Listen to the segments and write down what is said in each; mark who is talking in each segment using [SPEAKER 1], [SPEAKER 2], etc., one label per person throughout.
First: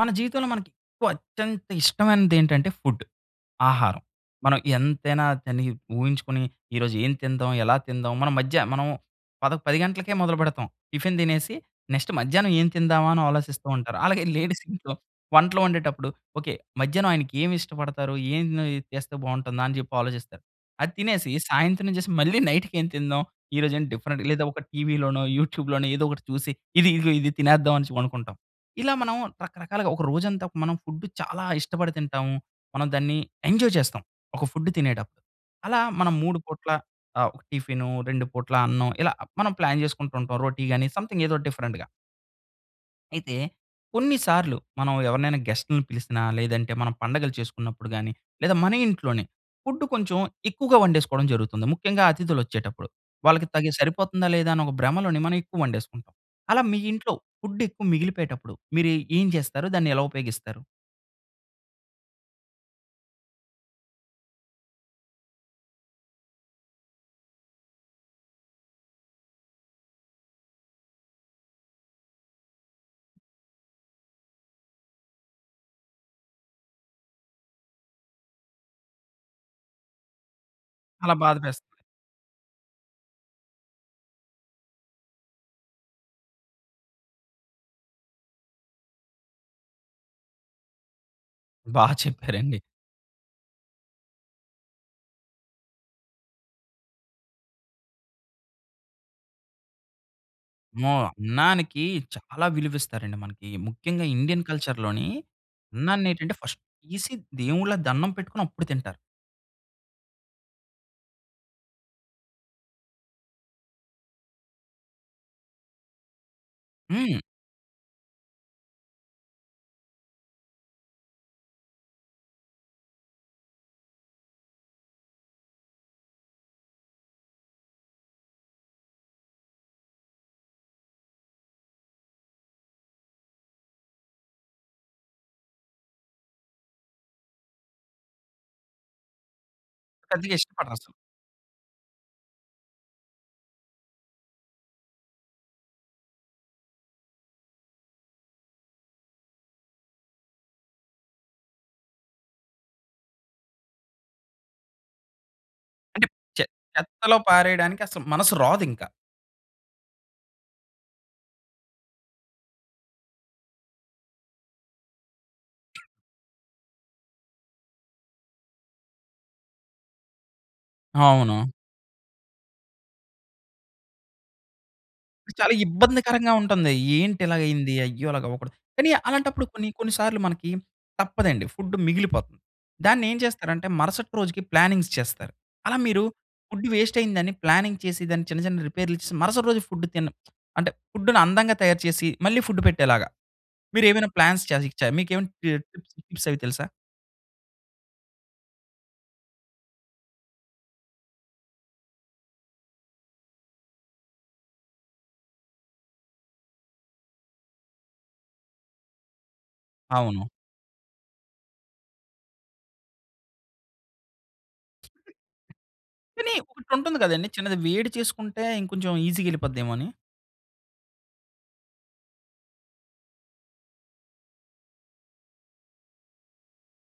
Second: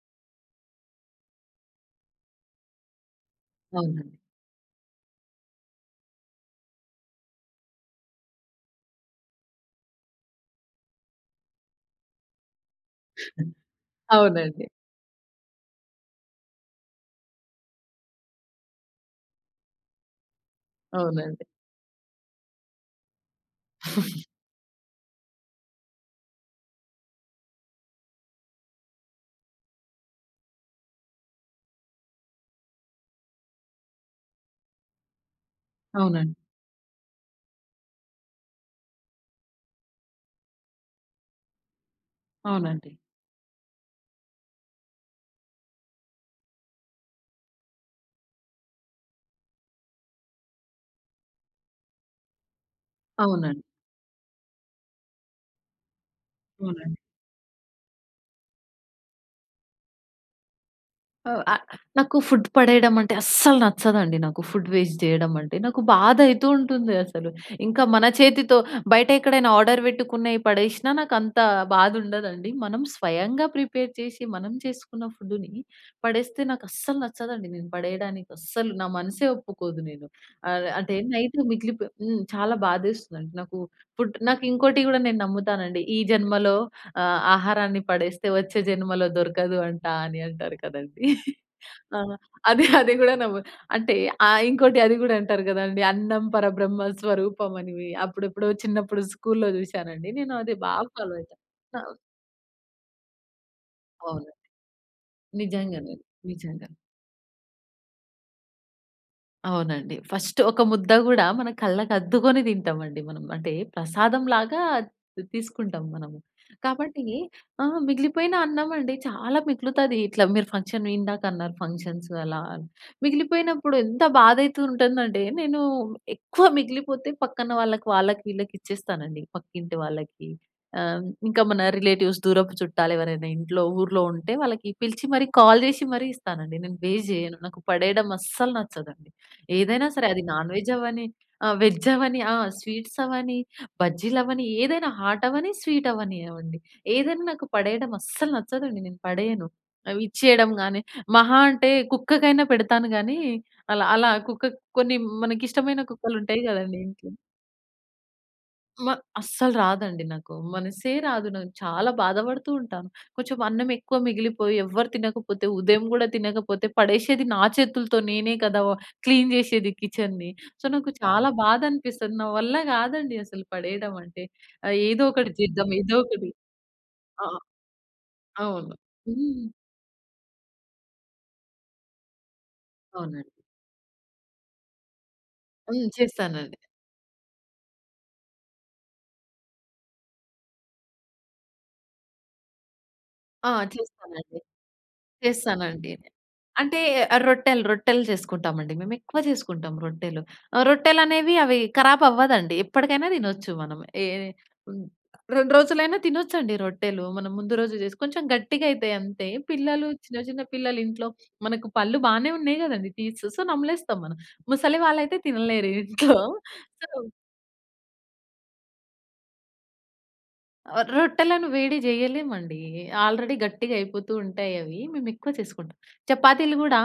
[SPEAKER 1] మన జీవితంలో మనకెక్కువ అత్యంత ఇష్టమైనది ఏంటంటే, ఫుడ్. ఆహారం.
[SPEAKER 2] అవునండి.
[SPEAKER 1] మనం ఎంతైనా తిని ఊహించుకుని, ఈ రోజు ఏం తిందాం, ఎలా తిందాం మన మధ్య మనం పద 10 గంటలకే మొదలుపెడతాం. టిఫిన్ తినేసి నెక్స్ట్ మధ్యాహ్నం ఏం తిందామా అని ఆలోచిస్తూ ఉంటారు. అలాగే లేడీస్
[SPEAKER 2] అవునండి.
[SPEAKER 1] ఇంట్లో వంటలు వండేటప్పుడు, ఓకే. మధ్యాహ్నం ఆయనకి ఏమి ఇష్టపడతారు, ఏం ఉన్నాయి చేస్తే బావుంటుందా అని చెప్పి ఆలోచిస్తారు. అది తినేసి,
[SPEAKER 2] అవునండి.
[SPEAKER 1] సాయంత్రం చేసి మళ్ళీ నైట్‌కేం తిందాం, ఈరోజు ఏం డిఫరెంట్ లేదా ఒక టీవీలోనో, యూట్యూబ్‌లోనో ఏదో ఒకటి చూసి, ఇది ఇదిగో ఇది తినేద్దాం అనేసి అనుకుంటాం. ఇలా మనం రకరకాలుగా ఒక రోజంతా ఫుడ్ చాలా ఇష్టపడి తింటాము. మనం దాన్ని ఎంజాయ్ చేస్తాం. ఒక ఫుడ్డు తినేటప్పుడు. అలా మనం
[SPEAKER 2] అవునండి.
[SPEAKER 1] 3 పూట్ల ఆహ్, ఒక టిఫిను, 2 పూట్ల అన్నం ఇలా మనం ప్లాన్ చేసుకుంటూ ఉంటాం. రోటి గాని, సమ్‌థింగ్ ఏదో ఒక డిఫరెంట్‌గా.
[SPEAKER 2] అవునండి.
[SPEAKER 1] అయితే కొన్నిసార్లు మనం ఎవరినైనా గెస్ట్‌లని పిలిసినా, లేదంటే మనం పండగలు చేసుకున్నప్పుడు గాని, లేదా మన ఇంట్లోనే ఫుడ్డు కొంచెం ఎక్కువగా వండేసుకోవడం జరుగుతుంది. ముఖ్యంగా అతిథులొచ్చేటప్పుడు. వాళ్ళకి
[SPEAKER 2] అవునండి.
[SPEAKER 1] తగి సరిపోతుందా, లేదా అనే ఒక భ్రమలోనే మనం ఎక్కువ వండేసుకుంటాం. అలా మీ
[SPEAKER 2] అవునండి.
[SPEAKER 1] ఇంట్లో ఫుడెక్కువ మిగిలిపోయేటప్పుడు, మీరు ఏ ఏం చేస్తారు? దాన్ని ఎలా ఉపయోగిస్తారు?
[SPEAKER 2] ఆ! ఆహ్, నాకు ఫుడ్ పడేయడం అంటే అస్సలు నచ్చదండి. నాకు ఫుడ్ వేస్ట్ జేయడం అంటే. నాకు బాధయితూ ఉంటుంది. అసలు. ఇంకా మన చేతితో బయటెక్కడైనా ఆర్డర్ వెట్టుకున్నయి పడేసినా నాకంత బాధుండదండి. మనం స్వయంగా ప్రిపేర్ చేసి మనం చేసుకున్న ఫుడ్డుని పడేస్తే నాకస్సలు నచ్చదండి. నేను పడేయడానికి అస్సలు నా మనస్సే ఒప్పుకోదు నేను. ఆహ్, అంటే
[SPEAKER 1] అలా బాధ
[SPEAKER 2] నైటు
[SPEAKER 1] వేస్తది.
[SPEAKER 2] మిగిలిపో హ్మ్, చాలా బాధేస్తదండి. నాకు ఫుడ్ నాకింకోటి కూడా నేను నమ్ముతానండి. ఈ జన్మలో ఆహ్, ఆహారాన్ని పడేస్తే వచ్చే జన్మలో దొరకదు అంటా అని అంటారు కదండీ.
[SPEAKER 1] బా
[SPEAKER 2] ఆహ్,
[SPEAKER 1] చెప్పారండి.
[SPEAKER 2] అది అది కూడా నమ్ము అంటే ఆహ్, ఇంకోటి అది కూడా అంటారు కదండీ, "అన్నం పరబ్రహ్మ స్వరూపం" అని. అప్పుడెప్పుడో చిన్నప్పుడు స్కూలులో చూసానండి. నేను అది బాగా
[SPEAKER 1] అమ్మో!
[SPEAKER 2] ఫాలో అయితా.
[SPEAKER 1] అన్నానికి
[SPEAKER 2] కావ్
[SPEAKER 1] చాలా విలువిస్తారండి మనకి. ముఖ్యంగా
[SPEAKER 2] అవునండి.
[SPEAKER 1] ఇండియన్ కల్చర్‌లోని
[SPEAKER 2] నిజంగానే.
[SPEAKER 1] అన్నాన్నేంటంటే ఫస్ట్
[SPEAKER 2] నిజంగా.
[SPEAKER 1] తీసి దేవుళ్ళకు దన్నం పెట్టుకొని అప్పుడు తింటారు.
[SPEAKER 2] అవునండి. ఫస్టు ఒక ముద్ద కూడా మన కళ్ళకు అద్దుకొని తింటాం అండి మనం. అంటే ప్రసాదంలాగా తీ తీసుకుంటాం మనము. కాబట్టి
[SPEAKER 1] హ్మ్.
[SPEAKER 2] ఆహ్, మిగిలిపోయిన అన్నం అండి, చాలా మిగులుతాది. ఇట్లా మీరు ఫంక్షన్ ఇందాక అన్నారు, ఫంక్షన్సు అలా అని. మిగిలిపోయినప్పుడు ఎంత బాధయితూ ఉంటుందంటే నేను ఎక్కువ మిగిలిపోతే పక్కన వాళ్ళకి, వాళ్ళకి, ఈళ్ళకి ఇచ్చేస్తానండి. పక్కింటి వాళ్ళకి ఆహ్, ఇంకా మన రిలేటివ్స్, దూరపు చుట్టాలెవరైనా ఇంట్లో, ఊర్లో ఉంటే వాళ్ళకి పిలిచి మరి కాల్ జేసి మరి ఇస్తానండి. నేను వేస్ట్ జేయను. నాకు పడేయడం అస్సలు నచ్చదండి. ఏదైనా సరే అది
[SPEAKER 1] పెద్దగా
[SPEAKER 2] నాన్ వెజ్
[SPEAKER 1] ఇష్టపడరసలు.
[SPEAKER 2] అవ్వని, ఆహ్, వెజ్ అవ్వని, ఆహ్, స్వీట్సవ్వని, బజ్జీలవని, ఏదైనా హాటవ్వని, స్వీటవ్వనివ్వండి, ఏదైనా నాకు పడేయడం అస్సలు నచ్చదండి. నేను పడేయను. అవి ఇచ్చేయడం గానీ మహా అంటే కుక్కకైనా పెడతాను గానీ అలా అలా కుక్కక్ కొన్ని మనకిష్టమైన
[SPEAKER 1] అంటే
[SPEAKER 2] కుక్కలుంటాయి
[SPEAKER 1] చె
[SPEAKER 2] గదండీ ఇంట్లో.
[SPEAKER 1] చెత్తలో పారేయడానికి అసలు మనస్సు రాదింకా.
[SPEAKER 2] మ అస్సలు రాదండి నాకు. మనస్సే రాదు. నాకు చాలా బాధపడుతూ ఉంటాను. కొంచెం అన్నం ఎక్కువ మిగిలిపోయి ఎవరు తినకపోతే, ఉదయం గూడా తినకపోతే పడేషేది నా చేతులతో నేనే కదా! వ క్లీన్ జేసేది కిచెన్‌ని. సో, నాకు చాలా
[SPEAKER 1] అవును.
[SPEAKER 2] బాధనిపిస్తది. నా వల్ల గాదండి అసలు పడేయడం అంటే. ఆహ్, ఏదో ఒకటి
[SPEAKER 1] చాలా
[SPEAKER 2] చేద్దాం? ఏదో ఒకటి?
[SPEAKER 1] ఇబ్బందికరంగా ఉంటుంది. ఏంటి
[SPEAKER 2] ఆహ్,
[SPEAKER 1] ఇలాగయ్యింది. అయ్యో! అలాగవ్వకూడదు.
[SPEAKER 2] అవును.
[SPEAKER 1] కానీ,
[SPEAKER 2] హ్మ్.
[SPEAKER 1] అలాంటప్పుడు కొన్ని కొన్ని సార్లు మనకి తప్పదండి, ఫుడ్డు మిగిలిపోతుంది. దాన్నేం
[SPEAKER 2] అవునండి.
[SPEAKER 1] చేస్తారంటే మరుసటి రోజుకి ప్లానింగ్స్ చేస్తారు. అలా
[SPEAKER 2] హ్మ్.
[SPEAKER 1] మీరు
[SPEAKER 2] చేస్తానండి.
[SPEAKER 1] ఫుడ్ వేస్టయిందని ప్లానింగ్ చేసి దాన్ని చిన్న చిన్న రిపేర్లు ఇచ్చేసి మరుసటి రోజు ఫుడ్డు తిన అంటే ఫుడ్డుని అందంగా తయారు చేసి మళ్ళీ ఫుడ్డు పెట్టేలాగా.
[SPEAKER 2] ఆ
[SPEAKER 1] మీరేమైనా
[SPEAKER 2] చేస్తానండి.
[SPEAKER 1] ప్లాన్స్ చేయకచ్చా మీకేమైనా టి టిప్స్,
[SPEAKER 2] చేస్తానండి.
[SPEAKER 1] ట్రిక్సవి తెలుసా?
[SPEAKER 2] అంటే రొట్టెలు, రొట్టెలు చేసుకుంటాం అండి మేము. ఎక్కువ చేసుకుంటాం రొట్టెలు. ఆహ్, రొట్టెలనేవి అవి కరాబ్ అవ్వదండి. ఎప్పటికైనా తినొచ్చు. మనం ఎ హ్మ్ 2 రోజులైనా తినొచ్చండి రొట్టెలు. మనం ముందు రోజు జేసుకు కొంచెం గట్టిగయితయి అంతే. పిల్లలు, చిన్న
[SPEAKER 1] అవును.
[SPEAKER 2] చిన్న పిల్లలు ఇంట్లో మనకు పళ్ళు బానే ఉన్నాయి గదండీ టీత్సు. సో, నమలేస్తాం మనం. ముసలి వాళ్ళయితే తినలేరు ఇంట్లో.
[SPEAKER 1] కానీ
[SPEAKER 2] సో
[SPEAKER 1] ఒకటుంటుంది కదండీ. చిన్నది వేడి చేసుకుంటే ఇంకొంచెం ఈజీగా ఎళ్ళిపోద్దేమో అని.
[SPEAKER 2] ఆ! రొట్టెలను వేడి చేయలేమండి. ఆల్రెడీ గట్టిగా అయిపోతూ ఉంటాయవి. మేమెక్కువ చేసుకుంటాం. చపాతీలు కూడా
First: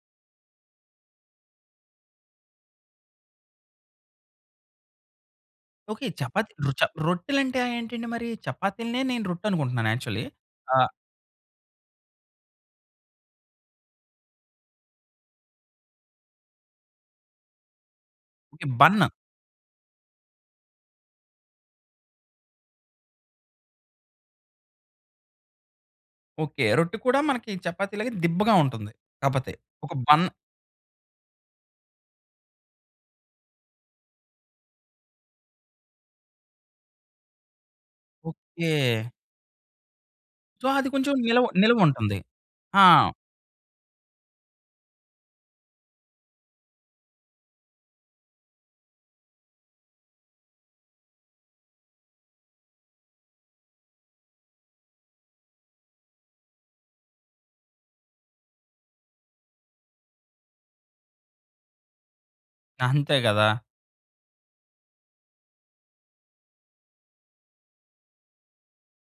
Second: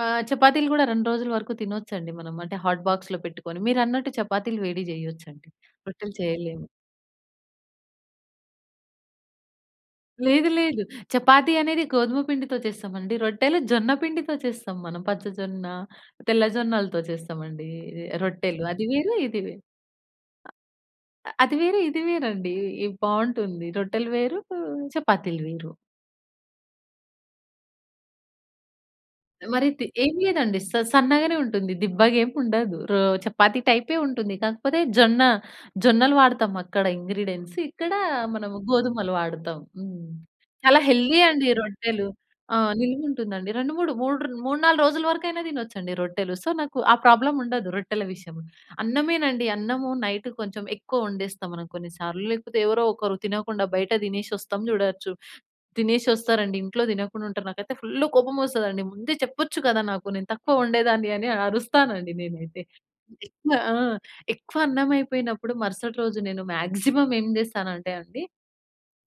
[SPEAKER 2] ఆహ్, చపాతీలు కూడా 2 రోజుల వరకు తినొచ్చండి. మనం అంటే, హాట్ బాక్స్‌లో పెట్టుకొని. మీరన్నట్టు చపాతీలు వేడి చేయొచ్చండి.
[SPEAKER 1] ఓకే.
[SPEAKER 2] రొట్టెలు
[SPEAKER 1] చపాతీ
[SPEAKER 2] చేయలేము.
[SPEAKER 1] రొ చ రొట్టెలంటేంటండి మరి? చపాతీలనే నేను రొట్టనుకుంటున్నాను యాక్చువలి.
[SPEAKER 2] లేదు,
[SPEAKER 1] ఆ
[SPEAKER 2] లేదు. చపాతీ అనేది గోధుమ పిండితో చేస్తామండి. రొట్టెలు జొన్న పిండితో చేస్తాం మనం. పచ్చ జొన్న, తెల్ల జొన్నలతో చేస్తామండి. ఇది రొట్టెలు
[SPEAKER 1] ఓకే
[SPEAKER 2] అది
[SPEAKER 1] బన్ను.
[SPEAKER 2] వేరు, ఇది వేరు. అ అ అది వేరు, ఇది వేరండి. ఇది బాగుంటుంది. రొట్టెలు వేరు, ఆహ్, చపాతీలు వేరు.
[SPEAKER 1] ఓకే. రొట్టె కూడా మనకి చపాతీలాగ దిబ్బగా ఉంటుంది. కాపోతే
[SPEAKER 2] మరి తి
[SPEAKER 1] ఒక
[SPEAKER 2] ఏమి
[SPEAKER 1] బన్.
[SPEAKER 2] లేదండి. స సన్నగానే ఉంటుంది. దిబ్బగా ఏముండదు. రొ చపాతీ టైపే ఉంటుంది. కాకపోతే జొన్న జొన్నలు వాడతాం అక్కడ ఇంగ్రీడియెంట్స్. ఇక్కడ మనము
[SPEAKER 1] ఓకే.
[SPEAKER 2] గోధుమలు వాడతాం. హ్మ్.
[SPEAKER 1] సో,
[SPEAKER 2] చాలా
[SPEAKER 1] అది కొంచెం
[SPEAKER 2] హెల్తీ
[SPEAKER 1] నిలవ
[SPEAKER 2] అండి రొట్టెలు.
[SPEAKER 1] నిల్వుంటుంది.
[SPEAKER 2] ఆ!
[SPEAKER 1] ఆ!
[SPEAKER 2] నిలువ ఉంటుందండి. 2, 3, 3 ర్ న్ 3, 4 రోజుల వరకైనా తినొచ్చండి రొట్టెలు. సో, నాకు ఆ ప్రాబ్లముండదు రొట్టెల విషయంలో. అన్నమేనండి. అన్నము నైటు కొంచెం ఎక్కువ వండేస్తాం మనం కొన్ని సార్లు. లేకపోతే, ఎవరో ఒకరు తినకుండా బయట తినేసొస్తం చూడచ్చు. తినేసి వస్తారండి, ఇంట్లో తినకుండా ఉంటారు. నాకైతే ఫుల్లు కోపమొస్తదండి. ముందే చెప్పొచ్చు కదా! నాకు నేను తక్కువ వండేదాన్ని, అని అరుస్తానండి నేనైతే.
[SPEAKER 1] అంతే కదా!
[SPEAKER 2] ఎక్కువ ఆ! ఎక్కువ అన్నమైయిపోయినప్పుడు మరుసటి రోజు నేను మాక్సిమమ్ ఏం చేస్తానంటే అండి,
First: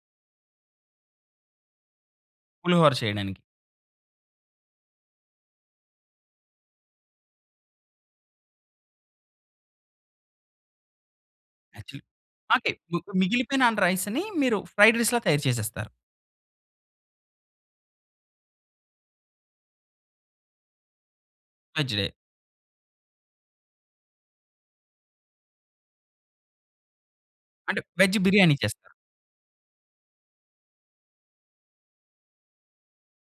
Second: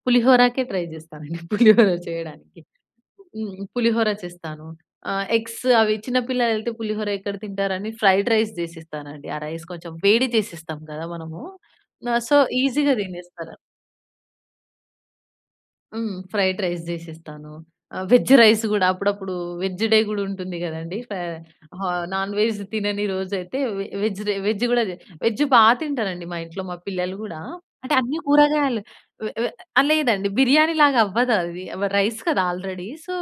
[SPEAKER 2] పులిహోరాకే ట్రై చేస్తానండి. పులిహోర చేయడానికి.
[SPEAKER 1] పులిహోర చేయడానికి.
[SPEAKER 2] హ్మ్, పులిహోర చేస్తాను. ఆహ్, ఎగ్స్ అవి చిన్న పిల్లలైతే పులిహోర ఎక్కడ తింటారని ఫ్రైడ్ రైస్ చేసేస్తానండి. ఆ రైస్ కొంచెం వేడి చేసిస్తాం కదా! మనము.
[SPEAKER 1] యాక్చువల్లీ
[SPEAKER 2] ఆహ్, సో,
[SPEAKER 1] అంటే,
[SPEAKER 2] ఈజీగా
[SPEAKER 1] ఇప్పుడు
[SPEAKER 2] తినేస్తార
[SPEAKER 1] మిగిలిపోయిన అన్ రైస్‌ని మీరు ఫ్రైడ్ రైస్‌లా తయారు చేసేస్తారు.
[SPEAKER 2] హ్మ్. ఫ్రైడ్ రైస్ చేసిస్తాను. ఆహ్, వెజ్జు రైసు కూడా అప్పుడప్పుడు వెజ్ డే కూడా ఉంటుంది కదండీ. ఫ
[SPEAKER 1] వెజ్
[SPEAKER 2] ఆహ్,
[SPEAKER 1] డే.
[SPEAKER 2] నాన్ వెజ్ తినని రోజైయితే వె వెజ్ డే, వెజ్ కూడా జే వెజ్జు బాగా తింటానండి మా ఇంట్లో. మా పిల్లలు కూడా.
[SPEAKER 1] అంటే,
[SPEAKER 2] అంటే అన్ని
[SPEAKER 1] వెజ్జు బిర్యానీ
[SPEAKER 2] కూరగాయలు.
[SPEAKER 1] చేస్తారు.
[SPEAKER 2] వె వె లేదండి, బిర్యానీలాగా అవ్వదది. వ రైస్ కదా! ఆల్రెడీ. సో,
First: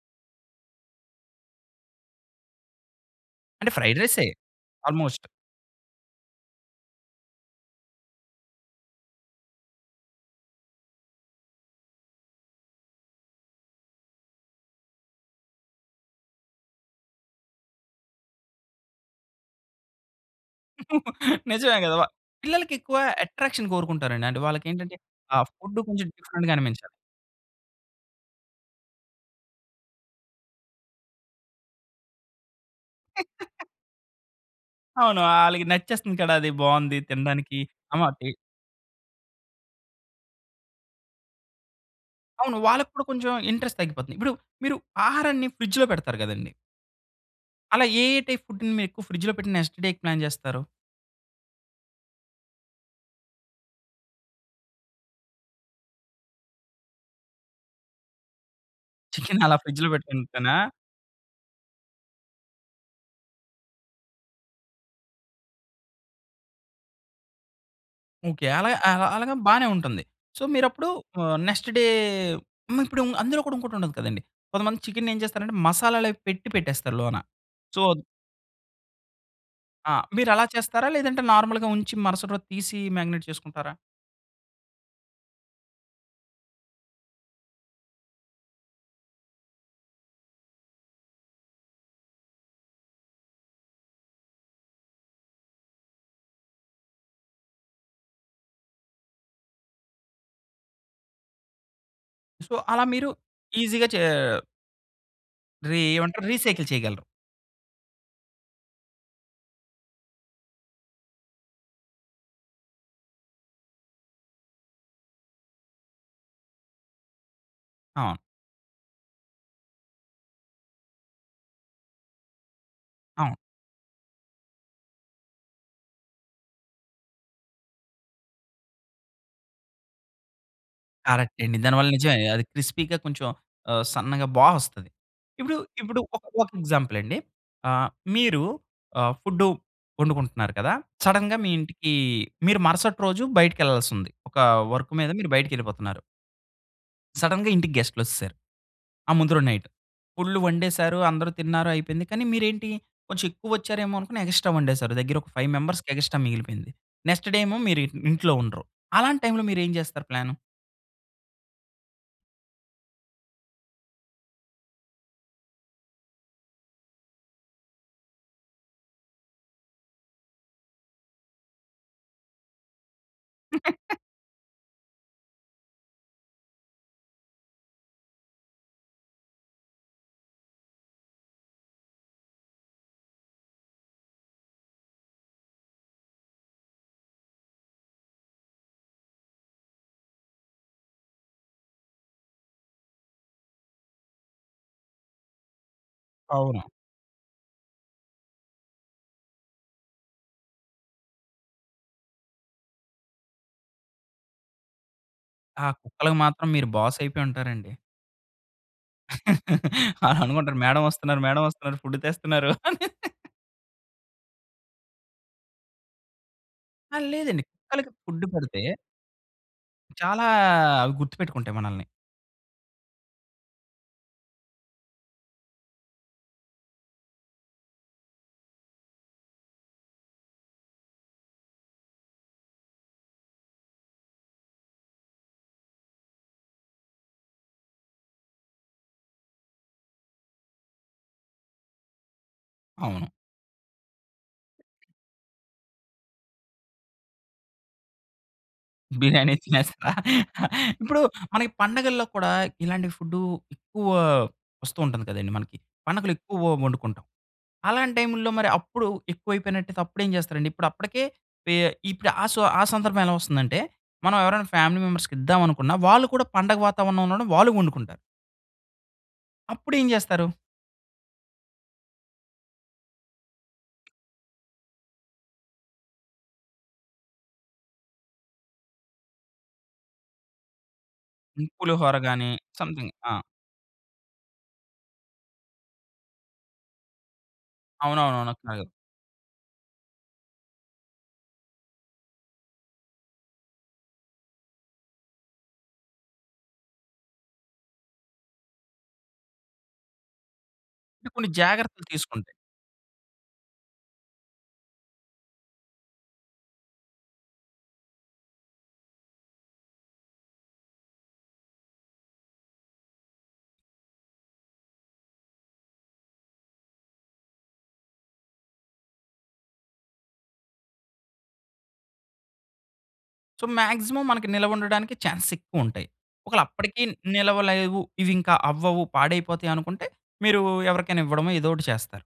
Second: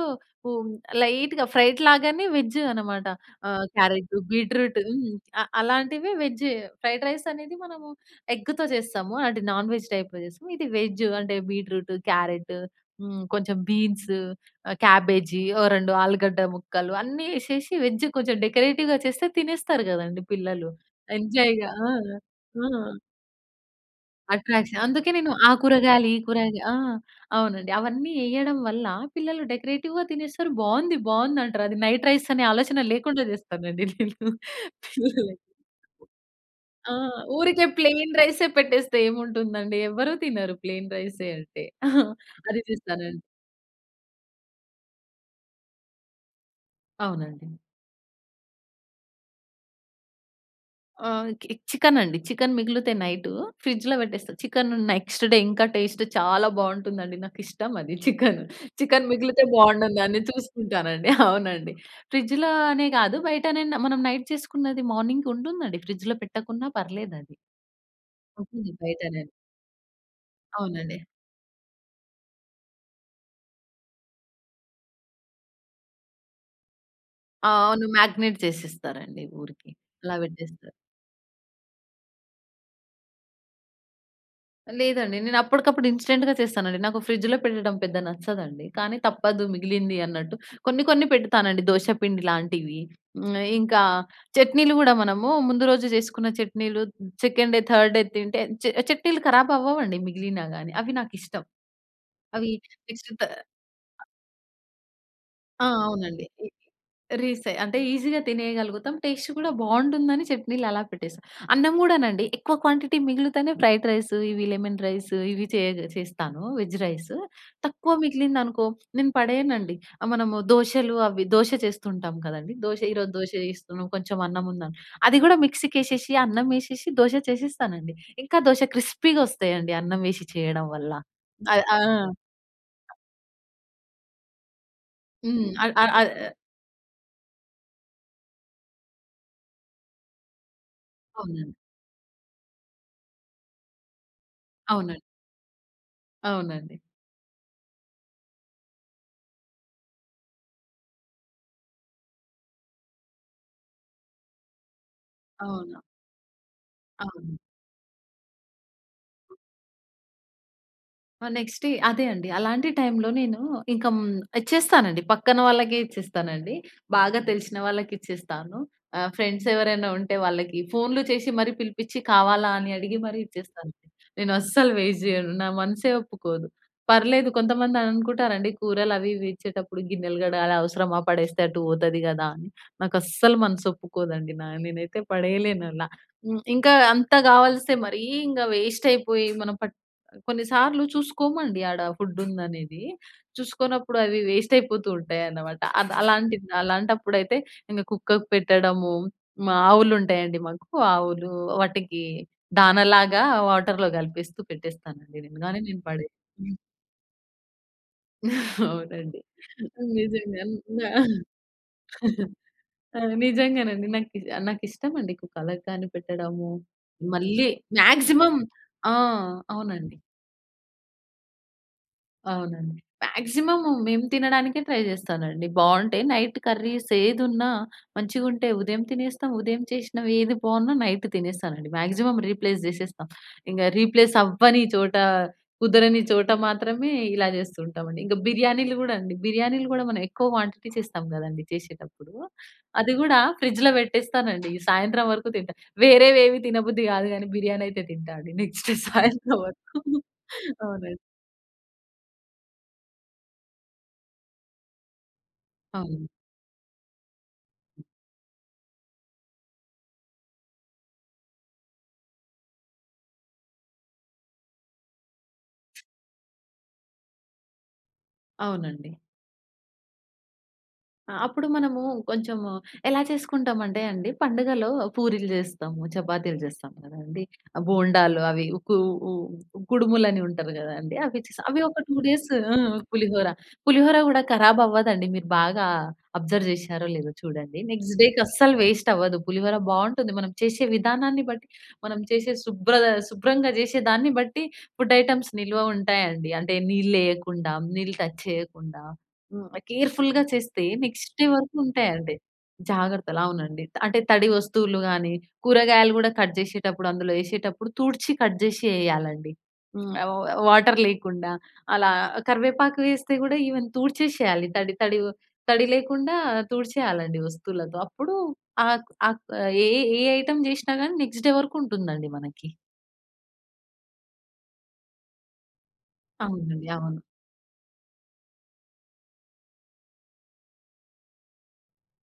[SPEAKER 2] హ్మ్, లైట్‌గా ఫ్రైడ్ లాగానే వెజ్జు అన్నమాట. ఆహ్,
[SPEAKER 1] అంటే, ఫ్రైడ్
[SPEAKER 2] క్యారటు,
[SPEAKER 1] రైసే!
[SPEAKER 2] బీట్రూటు హ్మ్.
[SPEAKER 1] ఆల్‌మోస్ట్.
[SPEAKER 2] అ అలాంటివే వెజ్, ఫ్రైడ్ రైసనేది మనము ఎగ్గుతో చేస్తాము. అలాంటి నాన్ వెజ్ టైప్‌లో చేస్తాం. ఇది వెజ్ అంటే బీట్రూటు, క్యారెటు, హ్మ్, కొంచెం బీన్స్, ఆహ్, క్యాబేజీ, ఓ 2 ఆలుగడ్డ ముక్కలు అన్నీ ఏసేసి, వెజ్ కొంచెం డెకరేటివ్‌గా చేస్తే తినేస్తారు కదండీ! పిల్లలు ఎంజాయ్‌గా.
[SPEAKER 1] నిజమే
[SPEAKER 2] ఆ!
[SPEAKER 1] కదా! వ
[SPEAKER 2] ఆ!
[SPEAKER 1] పిల్లలకెక్కువ అట్రాక్షన్ కోరుకుంటారండి. అంటే
[SPEAKER 2] అట్రాక్షన్.
[SPEAKER 1] వాళ్ళకేంటంటే,
[SPEAKER 2] అందుకే నేను
[SPEAKER 1] ఆ
[SPEAKER 2] ఆ
[SPEAKER 1] ఫుడ్డు కొంచెం
[SPEAKER 2] కూరగాయలు, ఈ
[SPEAKER 1] డిఫరెంట్‌గా
[SPEAKER 2] కూరగాయలు ఆ!
[SPEAKER 1] అనిపించాలి.
[SPEAKER 2] అవునండి అవన్నీ ఏయ్యడం వల్ల, పిల్లలు డెకరేటివ్‌గా తినేస్తారు. బావుంది, బావుందంటారు. అది నైట్ రైసనే ఆలోచన లేకుండా చేస్తానండి నేను
[SPEAKER 1] అవును.
[SPEAKER 2] పిల్లలకి.
[SPEAKER 1] ఆళ్ళకి నచ్చేస్తుంది కూడా అది
[SPEAKER 2] ఆ!
[SPEAKER 1] బాగుంది తినడానికి.
[SPEAKER 2] ఊరికే
[SPEAKER 1] అమ్మ
[SPEAKER 2] ప్లెయిన్
[SPEAKER 1] టి
[SPEAKER 2] రైసే పెట్టేస్తే ఏముంటుందండి. ఎవరు తినరు ప్లెయిన్ రైసే అంటే.
[SPEAKER 1] అవును.
[SPEAKER 2] అది
[SPEAKER 1] వాళ్ళకి కూడా
[SPEAKER 2] చేస్తానం
[SPEAKER 1] కొంచెం ఇంట్రెస్ట్ తగ్గిపోతుంది. ఇప్పుడు మీరు, ఆహారాన్ని ఫ్రిడ్జ్‌లో పెడతారు కదండీ!
[SPEAKER 2] అవునండి.
[SPEAKER 1] అలా ఏ ఏ టైప్ ఫుడ్‌ని మీరు ఫ్రిడ్జ్‌లో పెట్టి నెక్స్ట్‌ డే‌కి ప్లాన్ చేస్తారు?
[SPEAKER 2] ఆహ్, కి చికెనండి. చికెన్ మిగులితే నైటు ఫ్రిడ్జ్‌లో పెట్టేస్తా చికెను నెక్స్‌ట్ డే ఇంకా టేస్ట్ చాలా బావుంటుందండి. నాకు ఇష్టం అది చికెను. చికెన్
[SPEAKER 1] చికెన్
[SPEAKER 2] మిగిలితే
[SPEAKER 1] అలా ఫ్రిడ్జ్‌లో
[SPEAKER 2] బావుంటుందని
[SPEAKER 1] పెట్టుకుంటెనా?
[SPEAKER 2] చూసుకుంటానండి. అవునండి. ఫ్రిడ్జులో అనే గాదు బయటననా మనం నైట్ చేసుకున్నది మార్నింగుంటుందండి ఫ్రిడ్జ్‌లో పెట్టకున్నా పర్లేదది.
[SPEAKER 1] ఓకే
[SPEAKER 2] ఉంటుంది
[SPEAKER 1] అలాగా,
[SPEAKER 2] బయటనే.
[SPEAKER 1] అలాగా బానే ఉంటుంది. సో మీరు అప్పుడు
[SPEAKER 2] అవునండి.
[SPEAKER 1] ఆహ్, నెక్స్‌ట్ డే మరి ఇప్పుడు అందులో కూడా ఇంకొకటి ఉండదు కదండీ! కొంతమంది చికెన్ ఏం చేస్తారంటే, మసాలాలు అవి పెట్టి పెట్టేస్తారు లోన.
[SPEAKER 2] ఆ!
[SPEAKER 1] సో
[SPEAKER 2] అవును మాగ్నేట్ చేసిస్తారండి ఊరికే.
[SPEAKER 1] ఆ!
[SPEAKER 2] అలా
[SPEAKER 1] మీరు అలా
[SPEAKER 2] పెట్టేస్తారు.
[SPEAKER 1] చేస్తారా? లేదంటే నార్మల్‌గా ఉంచి మరుసటి రోజు తీసి మాగ్నెట్ చేసుకుంటారా?
[SPEAKER 2] లేదండి. నేను అప్పటికప్పుడు ఇన్‌స్టెంట్‌గా చేస్తానండి. నాకు ఫ్రిడ్జ్‌లో పెట్టడం పెద్దగా నచ్చదండి. కానీ తప్పదు మిగిలింది అన్నట్టు కొన్ని కొన్ని పెడతానండి దోస పిండి లాంటివి. హ్మ్, ఇంకా చట్నీలు గూడా మనము ముందు రోజు జేసుకున్న చట్నీలు సెకండ్ డే, థర్డ్ డే తింటే చ చట్నీలు ఖరాబవ్వవండి మిగిలినా గానీ. అవి నాకిష్టం. అవి
[SPEAKER 1] సో, అలా మీరు
[SPEAKER 2] నెక్ట్ తా
[SPEAKER 1] ఈజీ‌గా చే
[SPEAKER 2] ఆహ్ ఆ!
[SPEAKER 1] రీ
[SPEAKER 2] అవునండి.
[SPEAKER 1] ఏమంటారు
[SPEAKER 2] రి
[SPEAKER 1] రీసైకిల్ చేయగలరు.
[SPEAKER 2] రీసే అంటే ఈజీగా తినేయగలుగుతాం టేస్ట్ కూడా బావుంటుందని చట్నీలు అలా పెట్టేస్తాం. అన్నం కూడానండి ఎక్కువ క్వాంటిటీ మిగిలుతేనే ఫ్రైడ్ రైసు ఇవి లెమన్ రైసు ఇవి చేయగ చేస్తాను. Veg rice. తక్కువ
[SPEAKER 1] అవును.
[SPEAKER 2] మిగిలిందనుకో నేను పడేయనండి. ఆహ్, మనము దోషలు అవి దోష చేస్తుంటాం కదండీ! దోష ఈ రోజు దోష
[SPEAKER 1] అవును.
[SPEAKER 2] వేస్తున్నాం కొంచెం అన్నం ఉందని అది కూడా మిక్సీకేసేసి అన్నం ఎసేసి దోష చేసేస్తానండి. ఇంకా దోష క్రిస్పీగా వస్తాయండి అన్నం వేషి చేయడం వల్ల.
[SPEAKER 1] కరెక్ట్ అండి.
[SPEAKER 2] అయ్ ఆ!
[SPEAKER 1] దానివల్ల నిజమే అది క్రిస్పీగా కొంచెం ఆహ్, సన్నగా బా వస్తది.
[SPEAKER 2] హ్మ్.
[SPEAKER 1] ఇప్పుడు,
[SPEAKER 2] అ అ
[SPEAKER 1] ఇప్పుడు
[SPEAKER 2] ఆహ్
[SPEAKER 1] ఒక,
[SPEAKER 2] య
[SPEAKER 1] ఒక ఎగ్జాంపుల్ అండి. ఆహ్, మీరు ఆహ్, ఫుడ్డు వండుకుంటున్నారు కదా! సడెన్‌గా మీ
[SPEAKER 2] అవునండి.
[SPEAKER 1] ఇంటికి మీరు మరుసటి రోజు బయటికెళ్ళాల్సి ఉంది. ఒక వర్క్
[SPEAKER 2] అవునండి.
[SPEAKER 1] మీద మీరు బయటికెళ్ళిపోతున్నారు.
[SPEAKER 2] అవునండి.
[SPEAKER 1] సడెన్‌గా ఇంటికి గెస్ట్‌లొచ్చేసారు. ఆ ముందు రోజు నైట్. ఫుల్లు వండేసారు. అందరూ తిన్నారు, అయిపోయింది. కానీ మీరేంటి, కొంచెం ఎక్కువ వచ్చారేమో అనుకుని ఎక్స్‌ట్రా వండేసారు. దగ్గర ఒక ఫైవ్
[SPEAKER 2] అవును.
[SPEAKER 1] మెంబర్స్‌కి ఎగస్ట్రా మిగిలిపోయింది. నెక్స్ట్
[SPEAKER 2] అవును.
[SPEAKER 1] డే ఏమో మీరిం ఇంట్లో ఉండరు. అలాంటి టైంలో మీరేం చేస్తారు ప్లాను?
[SPEAKER 2] ఆ! నెక్స్ట్ డే అదే అండి. అలాంటి టైంలో నేను ఇంక హ్మ్, ఇచ్చేస్తానండి. పక్కన వాళ్ళకే ఇచ్చేస్తానండి. బాగా తెలిసిన వాళ్ళకిచ్చేస్తాను. ఆహ్, ఫ్రెండ్స్ ఎవరైనా ఉంటే వాళ్ళకి ఫోన్లు చేసి మరి పిలిపించి కావాలా అని అడిగి మరి ఇచ్చేస్తానంది. నేనస్సలు వేస్ట్ చేయను. నా మనసే ఒప్పుకోదు. పర్లేదు, కొంతమంది అనుకుంటారండి. కూరలవి, ఇవి ఇచ్చేటప్పుడు గిన్నెలు కడగాలి, అవసరమా, పడేస్తే అటు పోతది కదా అని. నాకస్సలు మనస్సు ఒప్పుకోదండి. నా నేనైతే పడేయలేనలా. హ్మ్, ఇంకా అంత కావలిస్తే మరి ఇంకా వేస్ట్ అయిపోయి మనం పట్ కొన్ని సార్లు చూసుకోమండి ఆడ ఫుడ్డుందనేది. చూసుకోనప్పుడు అవి వేస్ట్ అయిపోతూ ఉంటాయన్నమాట. అద్ అలాంటి
[SPEAKER 1] అవును.
[SPEAKER 2] అలాంటప్పుడైతే ఇంక కుక్కకు పెట్టడము. మా ఆవులు ఉంటాయండి, మాకు ఆవులు. వాటికి దానలాగా వాటర్‌లో కలిపేస్తూ పెట్టేస్తానండి. కానీ
[SPEAKER 1] ఆ
[SPEAKER 2] నేను
[SPEAKER 1] కుక్కలకు మాత్రం
[SPEAKER 2] పడేను.
[SPEAKER 1] మీరు బాసైయిపోయి ఉంటారండి.
[SPEAKER 2] అవునండి.
[SPEAKER 1] అలా
[SPEAKER 2] నిజంగా,
[SPEAKER 1] అనుకుంటారు. మేడం
[SPEAKER 2] నా
[SPEAKER 1] ఒస్తున్నారు, మేడం ఒస్తున్నారు. ఫుడ్డు తెస్తున్నారు అని.
[SPEAKER 2] ఆ! నిజంగానండి. నాకీ ఆహ్, నాకు ఇష్టమండి కలకానీ పెట్టడము.
[SPEAKER 1] ఆ! లేదండి
[SPEAKER 2] మళ్ళీ
[SPEAKER 1] కుక్కలకి ఫుడ్డు
[SPEAKER 2] మాక్సిమం
[SPEAKER 1] పెడితే
[SPEAKER 2] ఆ! అవునండి.
[SPEAKER 1] చాలా అవి గుర్తుపెట్టుకుంటాయి మనల్ని.
[SPEAKER 2] అవునండి. మాక్సిమం మేము తినడానికే ట్రై చేస్తానండి. బావుంటే నైట్ కర్రీసేదున్నా మంచిగుంటే, ఉదయం తినేస్తాం. ఉదయం చేసినవి ఏది బావున్నా నైటు తినేస్తానండి. మాక్సిమం రీప్లేస్ చేసేస్త. ఇంక రీప్లేస్ అవ్వని చోట, కుదరని చోట మాత్రమే ఇలా చేస్తూ ఉంటామండి. ఇంక బిర్యానీలు కూడా అండి. బిర్యానీలు కూడా మనం ఎక్కువ క్వాంటిటీ చేస్తాం కదండీ! చేసేటప్పుడు. అది
[SPEAKER 1] అవును.
[SPEAKER 2] కూడా ఫ్రిడ్జ్‌లో పెట్టేస్తానండి. సాయంత్రం వరకు తింటా. వేరేవేవి తినబుద్ధి కాదు గానీ, బిర్యానీ అయితే తింటా అండి నెక్స్ట్
[SPEAKER 1] బిర్యానీ
[SPEAKER 2] సాయంత్రం వరకు.
[SPEAKER 1] తినేస్తా.
[SPEAKER 2] అవునండి.
[SPEAKER 1] ఇప్పుడు మనకి పండగల్లో కూడా, ఇలాంటి ఫుడ్డు ఎక్కువ వస్తూ ఉంటుంది కదండీ! మనకి.
[SPEAKER 2] అవును.
[SPEAKER 1] పండగలెక్కువ వండుకుంటాం. అలాంటి టైముల్లో మరి అప్పుడు ఎక్కువైపోయినట్టయితే అప్పుడేం చేస్తారండి? ఇప్పుడు అప్పటికే పె ఇప్పుడు ఆ సు ఆ సందర్భం ఎలా వస్తుందంటే, మనం ఎవరైనా ఫ్యామిలీ మెంబర్స్‌కి ఇద్దామనుకున్న, వాళ్ళు కూడా పండగ వాతావరణం ఉండడం వాళ్ళు వండుకుంటారు.
[SPEAKER 2] అవునండి.
[SPEAKER 1] అప్పుడేం జేస్తారు?
[SPEAKER 2] ఆ! అప్పుడు మనము కొంచెం ఎలా చేసుకుంటామంటే అండి, పండుగలో పూరీలు జేస్తాము. చపాతీలు జేస్తాం కదండి. బోండాలు, అవి ఊకు ఊ కుడుములు అని ఉంటది గదండీ, అవి చేసాం.
[SPEAKER 1] హ్మ్.
[SPEAKER 2] అవి ఒక 2
[SPEAKER 1] పులిహోర గాని
[SPEAKER 2] డేసు ఆ!
[SPEAKER 1] సమ్‌థింగ్. ఆ.
[SPEAKER 2] పులిహోర. పులిహోర గూడా కరాబ్ అవ్వదండి. మీరు బాగా అబ్జర్వ్ జేసారో లేదో చూడండి. నెక్స్ట్ డేకి
[SPEAKER 1] అవునవునవును.
[SPEAKER 2] అస్సలు
[SPEAKER 1] [unintelligible]
[SPEAKER 2] వేస్ట్ అవ్వదు. పులిహోర బావుంటుంది. మనం చేసే విధానాన్ని బట్టి. మనం చేసే శుభ్రత శుభ్రంగా జేసే దాన్ని బట్టి ఫుడ్ ఐటెమ్స్ నిల్వ ఉంటాయండి. అంటే నీళ్లేయకుండా, నీళ్ళు టచ్ చేయకుండా, హ్మ్, కేర్‌ఫుల్‌గా చేస్తే
[SPEAKER 1] అంటే
[SPEAKER 2] నెక్స్ట్ డే
[SPEAKER 1] కొన్ని
[SPEAKER 2] వరకు
[SPEAKER 1] జాగ్రత్తలు
[SPEAKER 2] ఉంటాయండి.
[SPEAKER 1] తీసుకుంటే.
[SPEAKER 2] జాగ్రత్తలు అవునండి. త అంటే తడి వస్తువులు గానీ, కూరగాయలు గూడా కట్ జేసేటప్పుడు, అందులో ఏసేటప్పుడు తుడ్చి కట్ జేసి ఏయాలండి. హ్మ్, ఆహ్, వ వాటర్ లేకుండా అలా కరివేపాకు వేస్తే గూడా ఈవెన్ తుడ్చేసేయాలి, తడి తడివొ తడి లేకుండా తుడిచేయాలండి వస్తువులతో. అప్పుడు ఆ ఆ క ఏ ఏ ఐటెమ్ జేసినా గానీ నెక్స్ట్ డే వరకు ఉంటుందండి మనకి.
[SPEAKER 1] సో, మాక్సిమమ్ మనకి నిల్వ ఉండడానికి ఛాన్సెస్ ఎక్కువ ఉంటాయి. ఒకవేళ
[SPEAKER 2] అవునండి.
[SPEAKER 1] అప్పటికి న్
[SPEAKER 2] అవును.
[SPEAKER 1] నిలవలేవు, ఇవి ఇంకా అవ్వవు, పాడైపోతాయి అనుకుంటే మీరు ఎవరికైనా ఇవ్వడమో ఏదోకటి చేస్తారు.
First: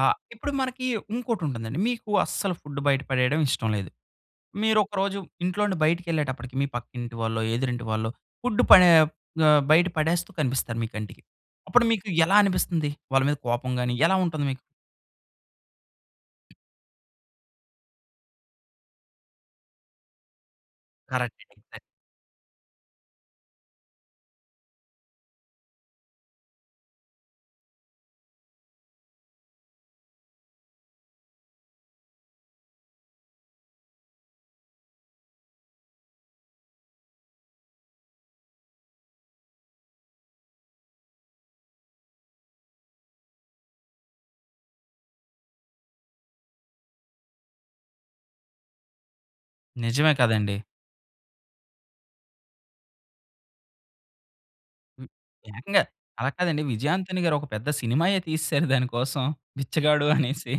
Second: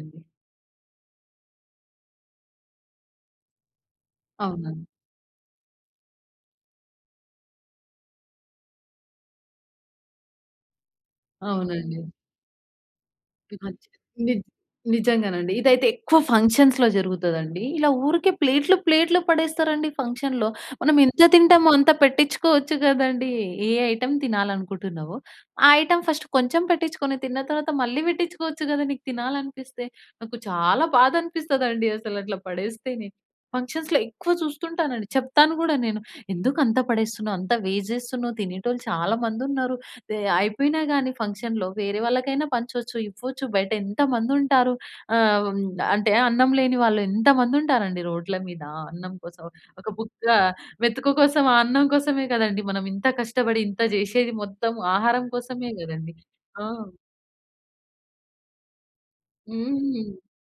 [SPEAKER 1] ఆహ్, ఇప్పుడు మనకి ఇంకోటుంటుందండి. మీకు అస్సలు ఫుడ్ బయట పడేయడం ఇష్టం లేదు.
[SPEAKER 2] అవునండి.
[SPEAKER 1] మీరొకరోజు ఇంట్లో నుండి బయటికెళ్ళేటప్పటికి మీ పక్కింటి వాళ్ళో, ఎదురింటి వాళ్ళో ఫుడ్ పడే ఆహ్, బయట పడేస్తూ కనిపిస్తారు మీ కంటికి. అప్పుడు మీకు
[SPEAKER 2] అవునండి.
[SPEAKER 1] ఎలా అనిపిస్తుంది? వాళ్ళ మీద
[SPEAKER 2] ఈ
[SPEAKER 1] కోపం
[SPEAKER 2] మధ్య
[SPEAKER 1] గాని, ఎలా
[SPEAKER 2] నిజ
[SPEAKER 1] ఉంటుంది మీకు?
[SPEAKER 2] నిజంగానండి, ఇదైతే ఎక్కువ ఫంక్షన్స్‌లో జరుగుతదండి. ఇలా ఊరికే ప్లేట్లు ప్లేట్లు పడేస్తారండి ఫంక్షన్‌లో. మనం ఎంత
[SPEAKER 1] కరెక్టండి.
[SPEAKER 2] తింటామో
[SPEAKER 1] కరెక్ట్.
[SPEAKER 2] అంత పెట్టించుకోవచ్చు గదండీ. ఏ ఐటెమ్ తినాలి అనుకుంటున్నావో ఆ ఐటెమ్ ఫస్ట్ కొంచెం పెట్టించుకొని తిన్న తరువాత మళ్ళీ పెట్టించుకోవచ్చు గదా! నీకు తినాలనిపిస్తే. నాకు చాలా బాధనిపిస్తదండి అసలు అట్లా పడేస్తేనే. ఫంక్షన్స్‌లో ఎక్కువ చూస్తుంటానండి. చెప్తాను గూడా నేను. "ఎందుకంత పడేస్తున్నావు? అంత వేస్ట్ జేస్తున్నవు. తినేటోళ్ళు చాలా మందున్నరు. ది అయిపోయినా గాని ఫంక్షన్‌లో వేరే వాళ్ళకైనా పంచొచ్చు, ఇవ్వొచ్చు. బయటేంత మందుంటారు". ఆహ్, హ్మ్, అంటే అన్నం లేని వాళ్ళు ఎంత మందుంటారండి రోడ్ల మీద అన్నం కోసం. ఒక
[SPEAKER 1] నిజమే
[SPEAKER 2] బుక్క
[SPEAKER 1] కదండీ!
[SPEAKER 2] మేతుకు కోసం. ఆ అన్నం కోసమే కదండీ! మనం ఇంత కష్టపడి ఇంత జేసేది. మొత్తం
[SPEAKER 1] హ్మ్.
[SPEAKER 2] ఆహారం కోసమే
[SPEAKER 1] ఏకంగా
[SPEAKER 2] గదండీ.
[SPEAKER 1] అలా కాదండి
[SPEAKER 2] ఆ!
[SPEAKER 1] విజయ్ ఆంథోనీ గారు ఒక పెద్ద సినిమాయే తీసేసారు దాని కోసం
[SPEAKER 2] హ్మ్.
[SPEAKER 1] 'బిచ్చగాడు' అనేసి.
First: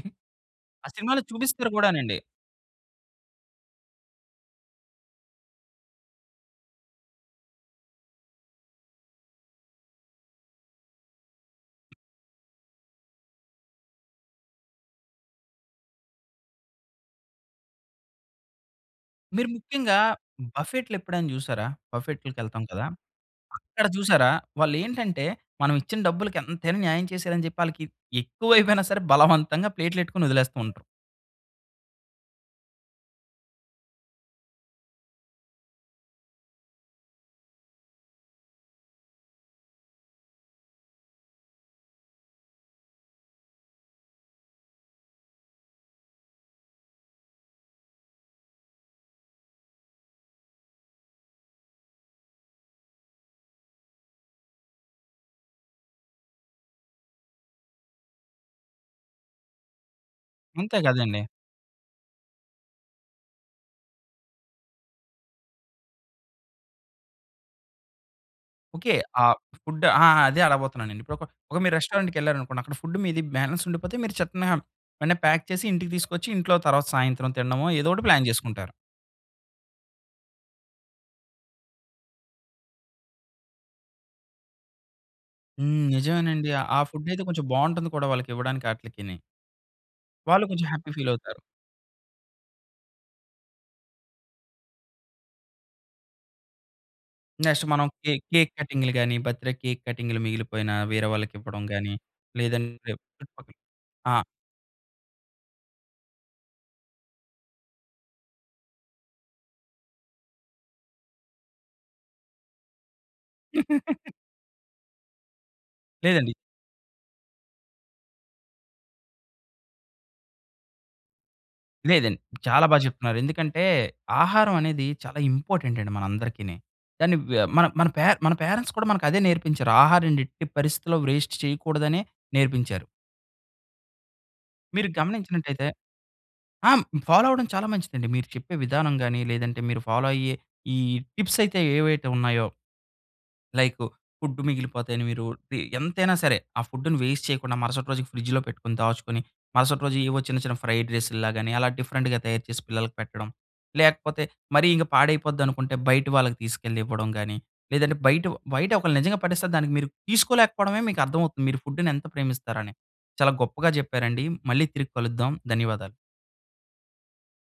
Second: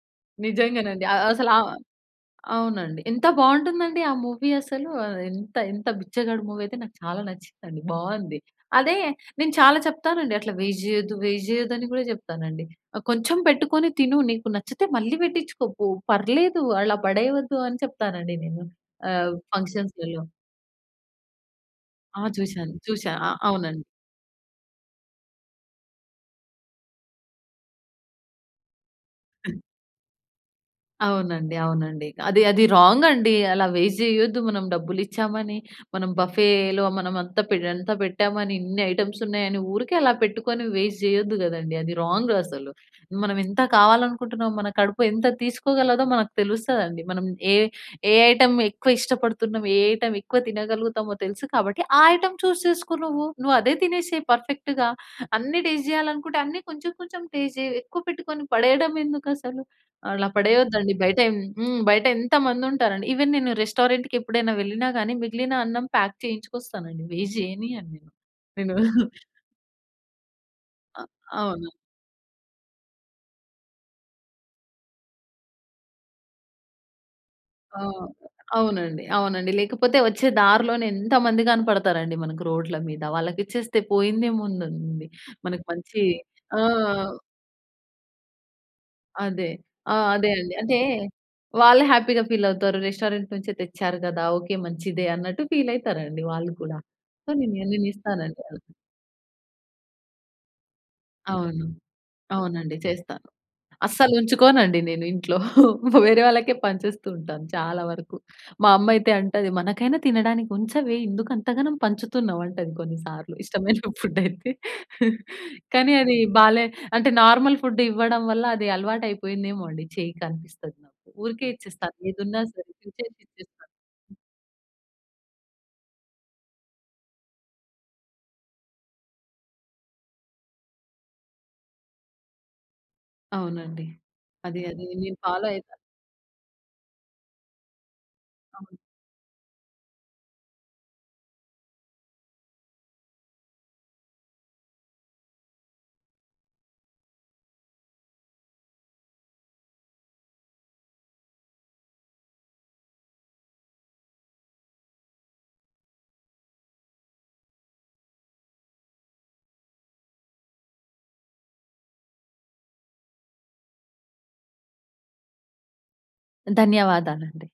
[SPEAKER 1] ఆ
[SPEAKER 2] నిజంగానండి.
[SPEAKER 1] సినిమాలో
[SPEAKER 2] ఆహ్, అసల
[SPEAKER 1] చూపిస్తారు
[SPEAKER 2] ఆహ్,
[SPEAKER 1] గూడానండి.
[SPEAKER 2] అవునండి. ఎంత బావుంటుందండి ఆ మూవీ అసలు. ఆహ్, ఎంత ఎంత 'బిచ్చగాడు' మూవీ అయితే నాకు చాలా నచ్చిందండి, బావుంది. అదే నేను చాలా చెప్తానండి. అట్లా వేస్ట్ జెయ్యొద్దు, వేస్ట్ జెయ్యదు అని కూడా చెప్తానండి. ఆహ్, "కొంచెం పెట్టుకొని తిను, నీకు నచ్చితే మళ్ళీ పెట్టించుకో పో పర్లేదు, అలా పడేయవద్దు" అని చెప్తానండి నేను ఆహ్,
[SPEAKER 1] మీరు ముఖ్యంగా
[SPEAKER 2] ఫంక్షన్స్‌లలో.
[SPEAKER 1] బఫెట్లెప్పుడైనా జూసారా?
[SPEAKER 2] ఆ!
[SPEAKER 1] బఫెట్‌లకి ఎళ్తాం
[SPEAKER 2] చూసాను
[SPEAKER 1] కదా!
[SPEAKER 2] చూసా. ఆ! అవునండి.
[SPEAKER 1] అక్కడ జూసారా? వాళ్లేంటంటే మనం ఇచ్చిన డబ్బులకి ఎంతైనా న్యాయం చేశారని చెప్పి ఆళ్ళకి ఎక్కువైపోయినా సరే బలవంతంగా ప్లేట్‌లో ఎట్టుకొని వదిలేస్తూంటారు.
[SPEAKER 2] అవునండి. అవునండి. అది, అది రాంగండి. అలా వేస్ట్ జేయొద్దు. మనం డబ్బులిచ్చామని, మనం బఫెలో మనం అంత పె ఎంత పెట్టామని, ఇన్ని ఐటెమ్స్ ఉన్నాయని ఊరికే అలా పెట్టుకొని వేస్ట్ జేయొద్దు గదండీ! అది రాంగ్ అసలు. మనం ఎంత కావాలనుకుంటున్నాం, మన కడుపు ఎంత తీసుకోగలదో మనకు తెలుస్తదండి. మనం ఏ ఏ ఐటెమ్ ఎక్కువ ఇష్టపడుతున్నాం, ఏ ఐటెమ్ ఎక్కువ తినగలుగుతామో తెలుసు కాబట్టి ఆ ఐటెమ్ చూస్ చేసుకో నువ్వు. నువ్వదే తినేసేయి పర్ఫెక్ట్‌గా. అన్ని టెస్ట్ జేయాలి అనుకుంటే అన్ని కొంచెం కొంచెం టెస్ట్ జెయి. ఎక్కువ పెట్టుకొని పడేయడం ఎందుకసలు. అలా పడేయద్దు
[SPEAKER 1] అంతే
[SPEAKER 2] అండి.
[SPEAKER 1] గదండీ.
[SPEAKER 2] బయటెం హ్మ్, బయటెంత మందుంటారండి. ఈవెన్ నేను రెస్టారెంట్‌కి ఎప్పుడైనా వెళ్ళినా గాని మిగిలిన అన్నం పాక్ చేయించుకొస్తానుండి. వేస్ట్ జేయనియను నేను. నేను.
[SPEAKER 1] ఓకే. ఆ ఫుడ్ ఆ! ఆ! అదే అడగబోతున్న నేను.
[SPEAKER 2] ఆహ్,
[SPEAKER 1] ఇప్పుడు ఒక ఒక
[SPEAKER 2] అవును.
[SPEAKER 1] మీరు రెస్టారెంట్‌కి వెళ్ళారనుకోండి, అక్కడ ఫుడ్ మీది బాలన్స్ ఉండిపోతే మీరు చక్కున వెంటనే ప్యాక్ చేసి ఇంటికి తీసుకొచ్చి, ఇంట్లో తర్వాత సాయంత్రం తినడమో ఏదోకటి
[SPEAKER 2] ఆహ్,
[SPEAKER 1] ప్లాన్ జేసుకుంటారు.
[SPEAKER 2] అవునండి. అవునండి. లేకపోతే వచ్చే దారిలోనే ఎంతమంది గనపడతారండి మనకు రోడ్ల మీద వాళ్ళకిచ్చేస్తే పోయిందేముందండి మనకి
[SPEAKER 1] హ్మ్.
[SPEAKER 2] మంచి
[SPEAKER 1] నిజమేనండి.
[SPEAKER 2] ఆ!
[SPEAKER 1] ఆ ఫుడైయితే కొంచెం బావుంటుంది కూడా వాళ్ళకి ఇవ్వడానికి అట్లీకిని.
[SPEAKER 2] అదే. ఆహ్, అదే
[SPEAKER 1] వాళ్ళు
[SPEAKER 2] అండి.
[SPEAKER 1] కొంచెం
[SPEAKER 2] అంటే
[SPEAKER 1] హ్యాపీ ఫీలవుతారు.
[SPEAKER 2] వాళ్లు హ్యాపీగా ఫీలవతారు. రెస్టారెంట్ నుంచే తెచ్చారు గదా! ఓకే, మంచిదే అన్నట్టు ఫీలయితారండి వాళ్ళు కూడా. సో,
[SPEAKER 1] నెక్స్ట్
[SPEAKER 2] నేని
[SPEAKER 1] మనం కే
[SPEAKER 2] నేనిస్తానండి
[SPEAKER 1] కేక్
[SPEAKER 2] అలా.
[SPEAKER 1] కటింగులు గాని, బర్త్ డే కేక్ కటింగులు మిగిలిపోయినా వేరే వాళ్ళకి ఇవ్వడం
[SPEAKER 2] అవును.
[SPEAKER 1] గాని
[SPEAKER 2] అవునండి
[SPEAKER 1] లేదంటే
[SPEAKER 2] చేస్తా.
[SPEAKER 1] చుట్టుపక్కల ఆ!
[SPEAKER 2] అస్సలుంచుకోనండి నేను ఇంట్లో. వేరే వాళ్ళకే పంచేస్తూ ఉంటాను చాలా వరకు. మా అమ్మయితే అంటది, "మనకైనా తినడానికి ఉంచవే, ఎందుకు అంత గనం పంచుతున్నావు?" అంటది కొన్నిసార్లు ఇష్టమైన ఫుడయితే. కానీ, అది
[SPEAKER 1] లేదండి.
[SPEAKER 2] బాలే అంటే నార్మల్ ఫుడ్ ఇవ్వడం వల్ల అది అలవాటు అయిపోయిందేమో అండి. చేయి కనిపిస్తది. ఊరికే ఇచ్చేస్తాను.
[SPEAKER 1] లేదండి
[SPEAKER 2] ఏదున్నా
[SPEAKER 1] చాలా
[SPEAKER 2] సరే!
[SPEAKER 1] బా
[SPEAKER 2] తీసేసి
[SPEAKER 1] చెప్తున్నారు. ఎందుకంటే
[SPEAKER 2] ఇచ్చేస్తాను.
[SPEAKER 1] ఆహారం అనేది చాలా ఇంపార్టెంట్ అండి మన అందరికిని. కాని వే మన మన పే మన పేరెంట్స్ కూడా మనకు అదే నేర్పించారు. ఆహారాన్ని ఎట్టి పరిస్థితిలో వేస్ట్ చేయకూడదనే నేర్పించారు.
[SPEAKER 2] అవునండి. అది అది
[SPEAKER 1] మీరు
[SPEAKER 2] నేను ఫాలో
[SPEAKER 1] గమనించినటైతే
[SPEAKER 2] అయితా.
[SPEAKER 1] ఆ! హ్మ్, ఫాలో అవ్వడం చాలా మంచిదండి. మీరు చెప్పే
[SPEAKER 2] అవును.
[SPEAKER 1] విధానం గాని, లేదంటే మీరు ఫాలో అయ్యే ఈ టిప్సయితే ఏవైతే ఉన్నాయో... లైకు ఫుడ్ మిగిలిపోతే అని మీరు టి ఎంతైనా సరే! ఆ ఫుడ్‌ని వేస్ట్ చేయకుండా మరుసటి రోజుకి ఫ్రిడ్జ్‌లో పెట్టుకొని, దాచుకొని మరుసటి రోజు ఏవో చిన్న చిన్న ఫ్రైడ్ రైసులాగని అలా డిఫరెంట్‌గా తయారు చేసి పిల్లలకి పెట్టడం. లేకపోతే మరీ ఇంక పాడైపోద్ది అనుకుంటే బయట వాళ్ళకి తీసుకెళ్లి ఇవ్వడం గాని, లేదంటే బయటొ బయటొకళ్ళు నిజంగా పడేస్తే దానికి మీరు తీసుకోలేకపోవడమే మీకర్థమవుతుంది. మీరు ఫుడ్‌ని ఎంత ప్రేమిస్తారు అని చాలా గొప్పగా జెప్పారండి. మళ్ళీ తిరిగి కలుద్దాం. ధన్యవాదాలు.
[SPEAKER 2] ధన్యవాదాలండీ.